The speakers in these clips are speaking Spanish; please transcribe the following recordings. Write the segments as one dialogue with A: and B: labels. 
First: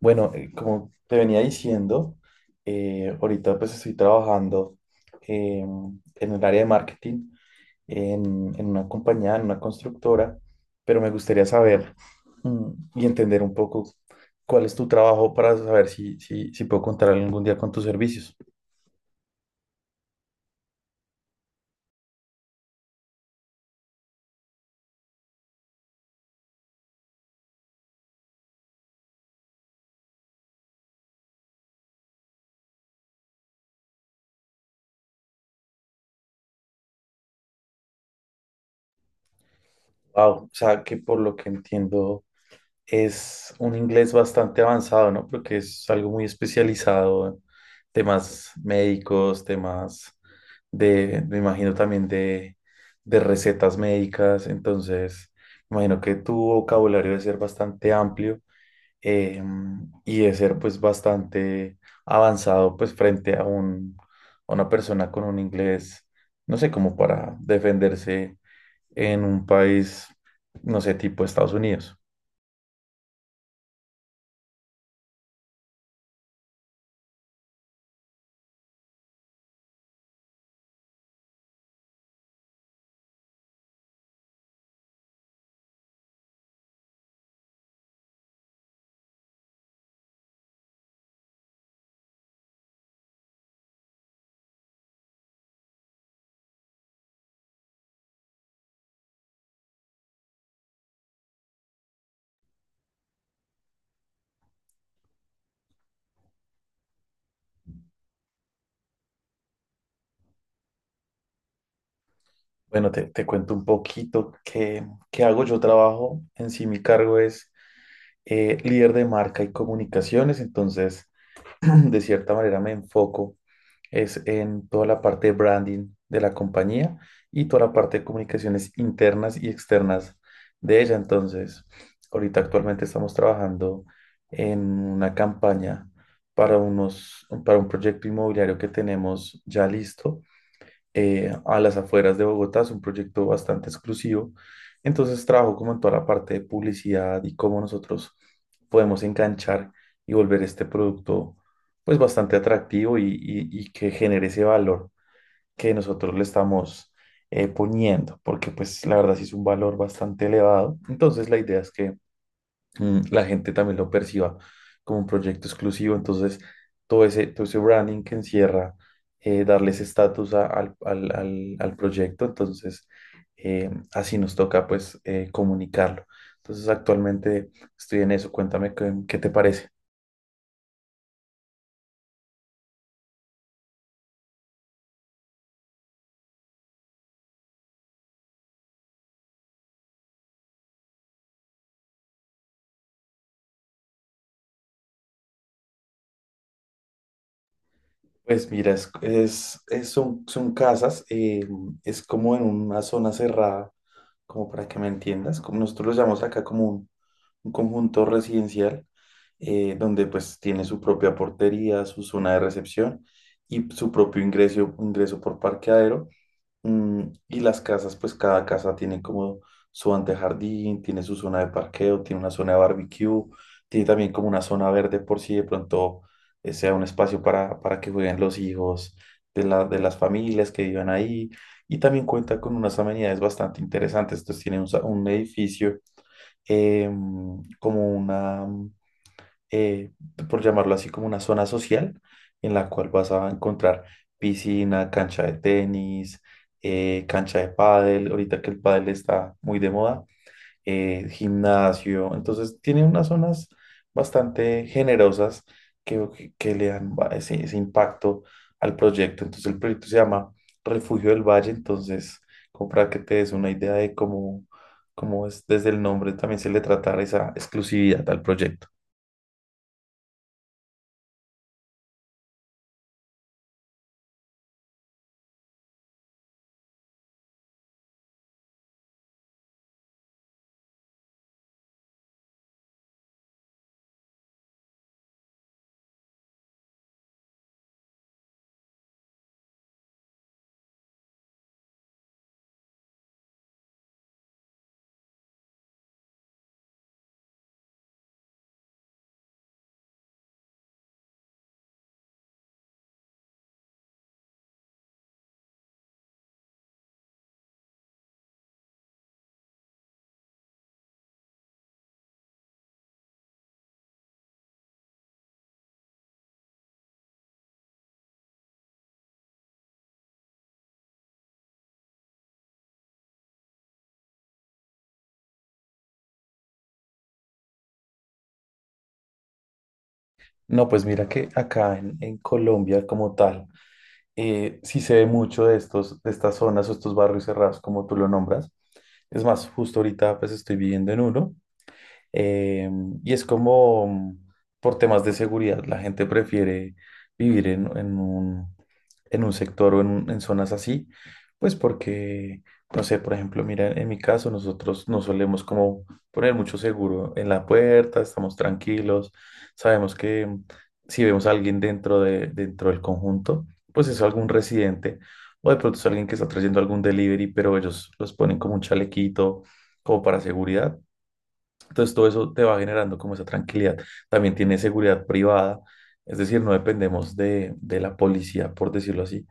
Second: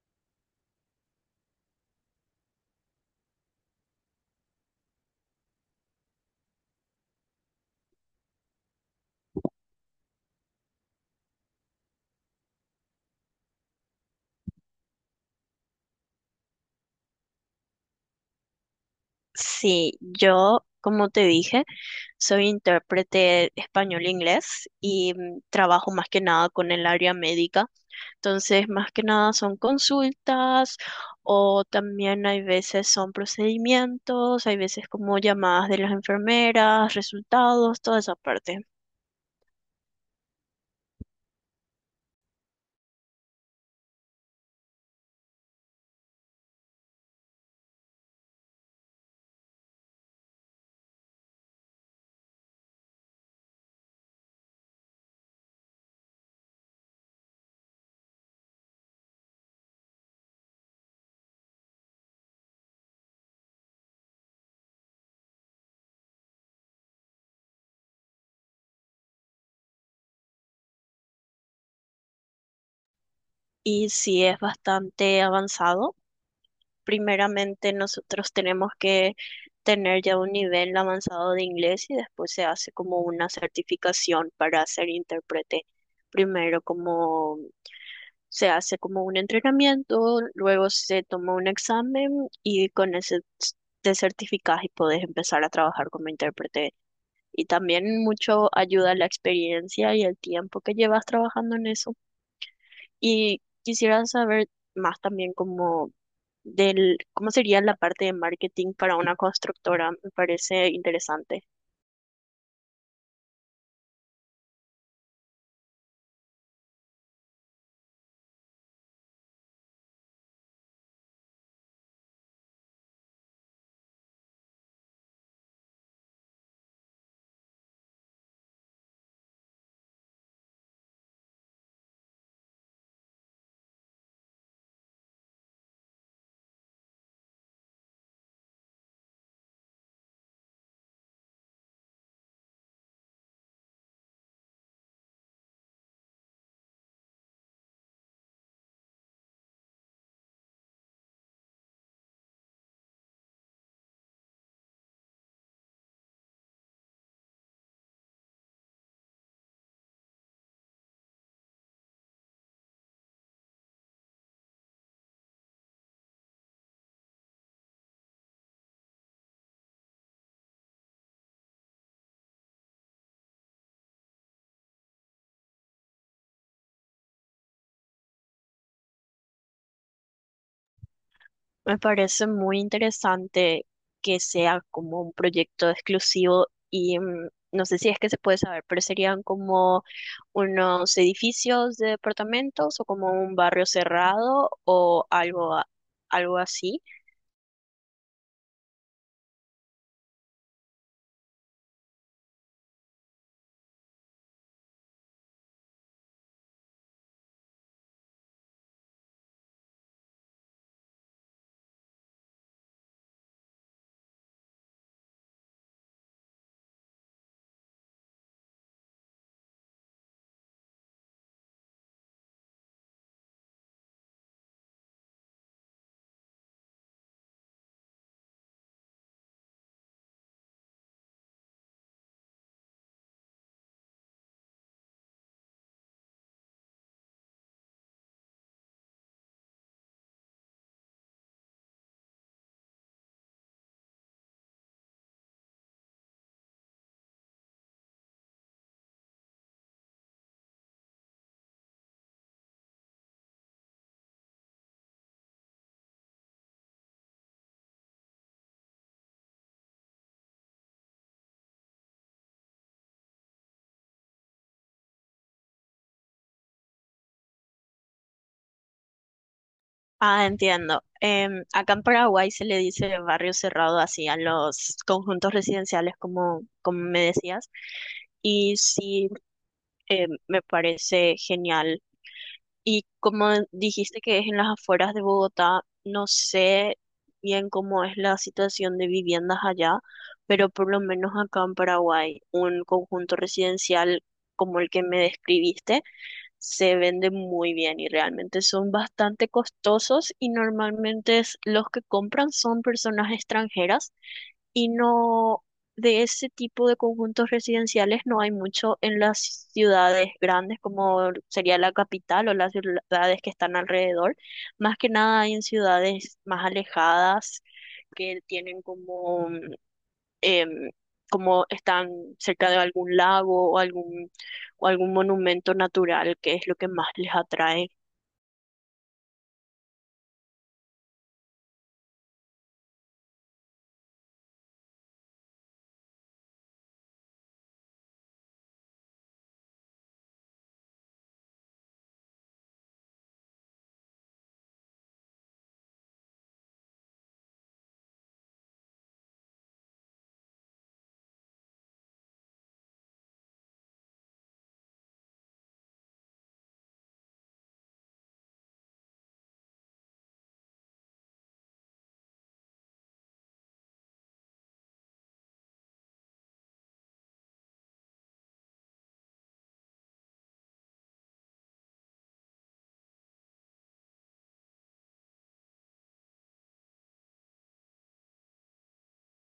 A: Bueno, como te venía diciendo, ahorita pues estoy trabajando en el área de marketing en una compañía, en una constructora, pero me gustaría saber mm, y entender un poco cuál es tu trabajo para saber si puedo contar algún día con tus servicios.
B: Sí, yo, como te dije, soy intérprete español-inglés y trabajo más que nada con el área médica. Entonces, más que nada son consultas o también hay veces son procedimientos, hay veces como llamadas de las enfermeras, resultados, toda esa parte.
A: Wow, o sea que por lo que entiendo es un inglés bastante avanzado, ¿no? Porque es algo muy especializado, temas médicos, me imagino también de recetas médicas, entonces, me imagino que tu vocabulario debe ser bastante amplio, eh, y debe ser pues bastante avanzado pues frente a una persona con un inglés, no sé, como para defenderse en un país, no sé, tipo Estados Unidos.
B: Y sí, es bastante avanzado, primeramente nosotros tenemos que tener ya un nivel avanzado de inglés y después se hace como una certificación para ser intérprete. Primero como se hace como un entrenamiento, luego se toma un examen y con ese te certificas y puedes empezar a trabajar como intérprete. Y también mucho ayuda la experiencia y el tiempo que llevas trabajando en eso. Y quisiera saber más también como del cómo sería la parte de marketing para una constructora. Me parece interesante.
A: Bueno, te cuento un poquito qué hago. Yo trabajo en sí, mi cargo es líder de marca y comunicaciones, entonces de cierta manera me enfoco es en toda la parte de branding de la compañía y toda la parte de comunicaciones internas y externas de ella. Entonces, ahorita actualmente estamos trabajando en una campaña para un proyecto inmobiliario que tenemos ya listo a las afueras de Bogotá. Es un proyecto bastante exclusivo. Entonces trabajo como en toda la parte de publicidad y cómo nosotros podemos enganchar y volver este producto pues bastante atractivo y que genere ese valor que nosotros le estamos poniendo, porque pues la verdad sí es un valor bastante elevado. Entonces la idea es que la gente también lo perciba como un proyecto exclusivo. Entonces, todo ese branding que encierra, darle ese estatus al proyecto, entonces así nos toca pues comunicarlo. Entonces, actualmente estoy en eso. Cuéntame qué te parece.
B: Me parece muy interesante que sea como un proyecto exclusivo y no sé si es que se puede saber, pero serían como unos edificios de departamentos o como un barrio cerrado o algo, algo así.
A: Pues mira, son casas, es como en una zona cerrada, como para que me entiendas, como nosotros lo llamamos acá como un conjunto residencial, donde pues tiene su propia portería, su zona de recepción y su propio ingreso por parqueadero. Mm, y las casas, pues cada casa tiene como su antejardín, tiene su zona de parqueo, tiene una zona de barbecue, tiene también como una zona verde por si de pronto sea un espacio para que jueguen los hijos de las familias que vivan ahí. Y también cuenta con unas amenidades bastante interesantes. Entonces tiene un edificio, eh, como una, eh, por llamarlo así, como una zona social en la cual vas a encontrar piscina, cancha de tenis, cancha de pádel, ahorita que el pádel está muy de moda, gimnasio. Entonces tiene unas zonas bastante generosas que le dan ese impacto al proyecto. Entonces el proyecto se llama Refugio del Valle. Entonces, como para que te des una idea de cómo es, desde el nombre también se le trata esa exclusividad al proyecto.
B: Ah, entiendo. Acá en Paraguay se le dice barrio cerrado así a los conjuntos residenciales, como, como me decías. Y sí, me parece genial. Y como dijiste que es en las afueras de Bogotá, no sé bien cómo es la situación de viviendas allá, pero por lo menos acá en Paraguay, un conjunto residencial como el que me describiste se vende muy bien y realmente son bastante costosos y normalmente los que compran son personas extranjeras y no de ese tipo de conjuntos residenciales no hay mucho en las ciudades grandes como sería la capital o las ciudades que están alrededor. Más que nada hay en ciudades más alejadas que tienen como em, como están cerca de algún lago o algún monumento natural, que es lo que más les atrae.
A: No, pues mira que acá en Colombia como tal, sí se ve mucho de estos, de estas zonas o estos barrios cerrados, como tú lo nombras. Es más, justo ahorita pues estoy viviendo en uno. Eh, y es como por temas de seguridad, la gente prefiere vivir en un sector o en en zonas así, pues porque, no sé, por ejemplo, mira, en mi caso nosotros no solemos como poner mucho seguro en la puerta, estamos tranquilos, sabemos que si vemos a alguien dentro del conjunto, pues es algún residente o de pronto es alguien que está trayendo algún delivery, pero ellos los ponen como un chalequito, como para seguridad. Entonces todo eso te va generando como esa tranquilidad. También tiene seguridad privada, es decir, no dependemos de la policía, por decirlo así,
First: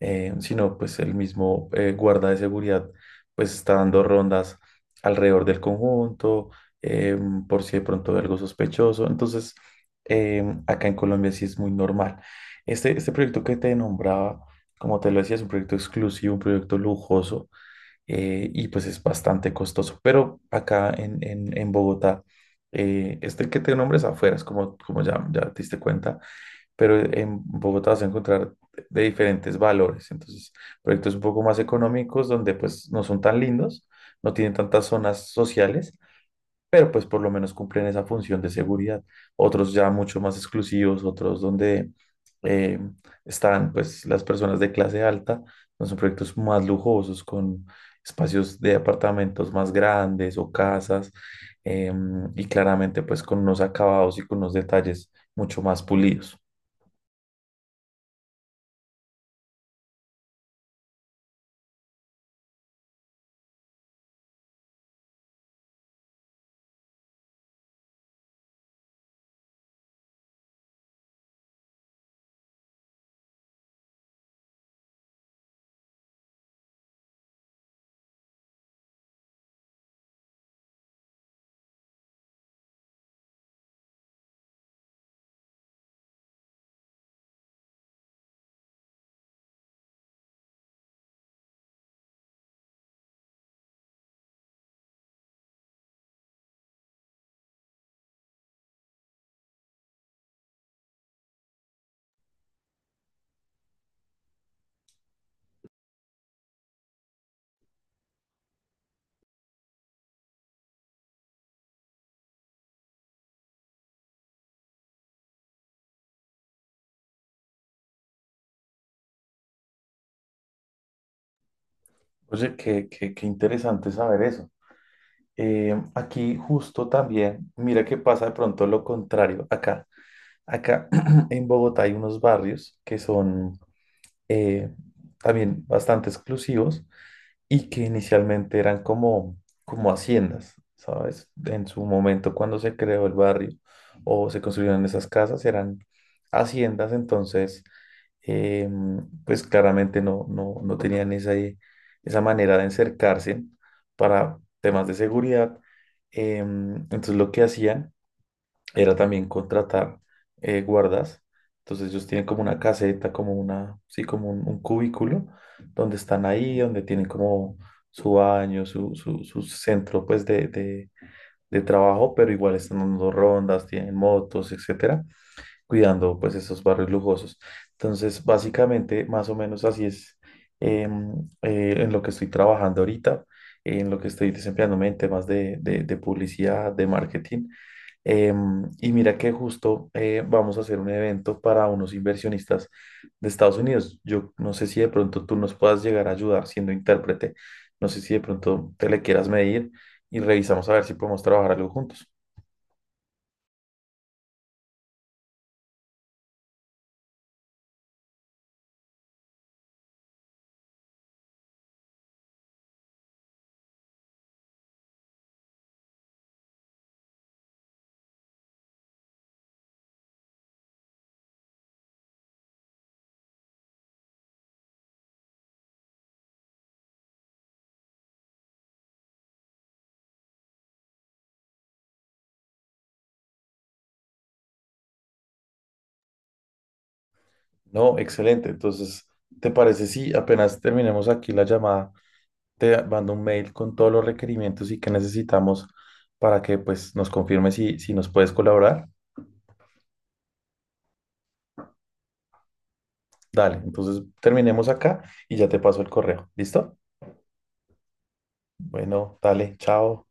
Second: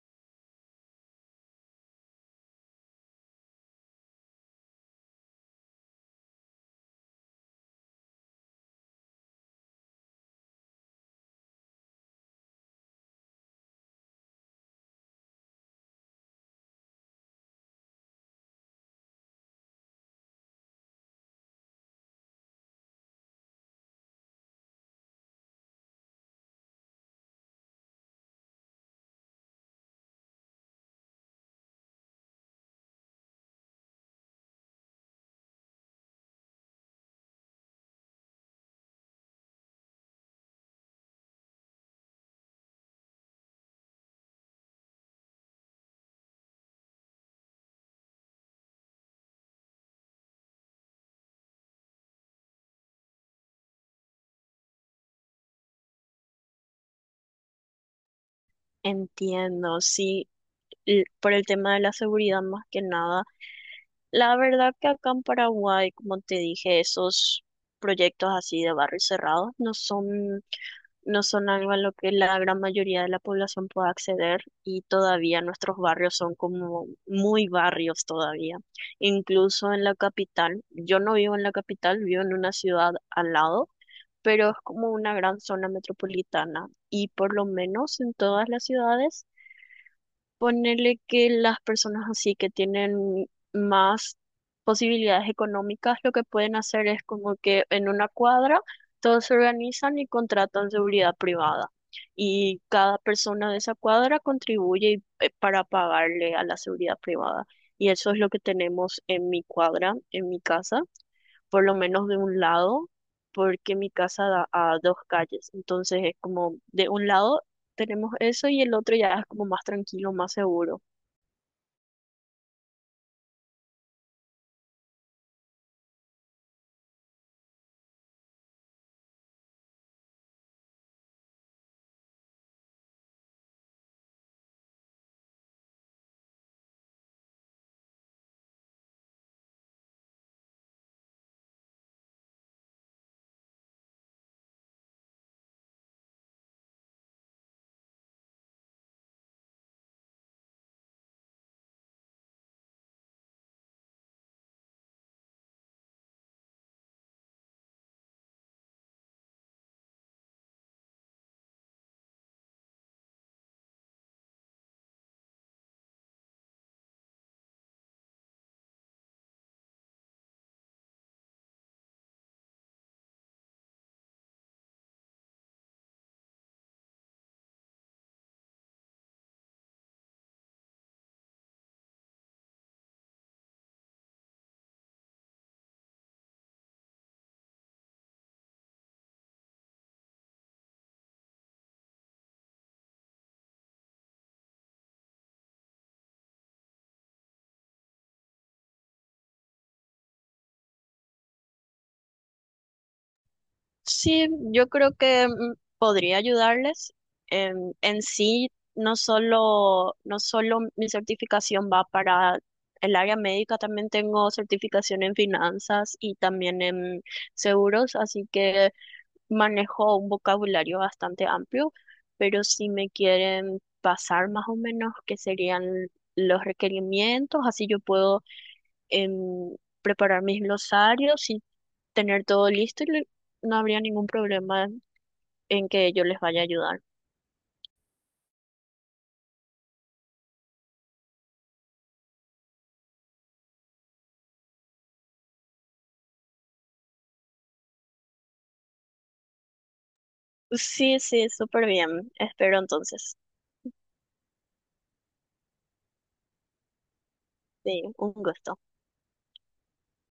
A: sino pues el mismo guarda de seguridad pues está dando rondas alrededor del conjunto, eh, por si de pronto hay algo sospechoso. Entonces, acá en Colombia sí es muy normal. Este proyecto que te nombraba, como te lo decía, es un proyecto exclusivo, un proyecto lujoso, y pues es bastante costoso. Pero acá en Bogotá, este que te nombres afuera, es como, como ya, ya te diste cuenta, pero en Bogotá vas a encontrar de diferentes valores. Entonces, proyectos un poco más económicos donde pues no son tan lindos, no tienen tantas zonas sociales, pero pues por lo menos cumplen esa función de seguridad. Otros ya mucho más exclusivos, otros donde eh, están pues las personas de clase alta, ¿no? Son proyectos más lujosos con espacios de apartamentos más grandes o casas, em, y claramente pues con unos acabados y con unos detalles mucho más pulidos.
B: Entiendo, sí, por el tema de la seguridad más que nada. La verdad que acá en Paraguay, como te dije, esos proyectos así de barrios cerrados no son algo a lo que la gran mayoría de la población pueda acceder y todavía nuestros barrios son como muy barrios todavía. Incluso en la capital, yo no vivo en la capital, vivo en una ciudad al lado, pero es como una gran zona metropolitana y por lo menos en todas las ciudades. Ponerle que las personas así que tienen más posibilidades económicas, lo que pueden hacer es como que en una cuadra todos se organizan y contratan seguridad privada. Y cada persona de esa cuadra contribuye para pagarle a la seguridad privada. Y eso es lo que tenemos en mi cuadra, en mi casa por lo menos de un lado, porque mi casa da a dos calles, entonces es como de un lado tenemos eso y el otro ya es como más tranquilo, más seguro.
A: Oye, qué interesante saber eso. Aquí justo también, mira que pasa de pronto lo contrario. Acá en Bogotá hay unos barrios que son eh, también bastante exclusivos y que inicialmente eran como, como haciendas, ¿sabes? En su momento cuando se creó el barrio o se construyeron esas casas eran haciendas, entonces, eh, pues claramente no tenían esa manera de encercarse para temas de seguridad. Entonces lo que hacían era también contratar, guardas. Entonces ellos tienen como una caseta, como una, sí, como un cubículo, donde están ahí, donde tienen como su baño, su centro pues de trabajo, pero igual están dando rondas, tienen motos, etcétera, cuidando pues esos barrios lujosos. Entonces, básicamente, más o menos así es, em, en lo que estoy trabajando ahorita, en lo que estoy desempeñándome en temas de publicidad, de marketing. Em, y mira que justo vamos a hacer un evento para unos inversionistas de Estados Unidos. Yo no sé si de pronto tú nos puedas llegar a ayudar siendo intérprete. No sé si de pronto te le quieras medir y revisamos a ver si podemos trabajar algo juntos.
B: Sí, yo creo que podría ayudarles. En sí, no solo mi certificación va para el área médica, también tengo certificación en finanzas y también en seguros, así que manejo un vocabulario bastante amplio, pero si me quieren pasar más o menos qué serían los requerimientos, así yo puedo em, preparar mis glosarios y tener todo listo y no habría ningún problema en que yo les vaya a ayudar.
A: No, excelente. Entonces, ¿te parece si apenas terminemos aquí la llamada, te mando un mail con todos los requerimientos y que necesitamos para que pues nos confirme si nos puedes colaborar?
B: Sí, sí, súper bien. Espero entonces.
A: Dale, entonces terminemos acá y ya te paso el correo. ¿Listo?
B: Sí, un gusto.
A: Bueno, dale, chao.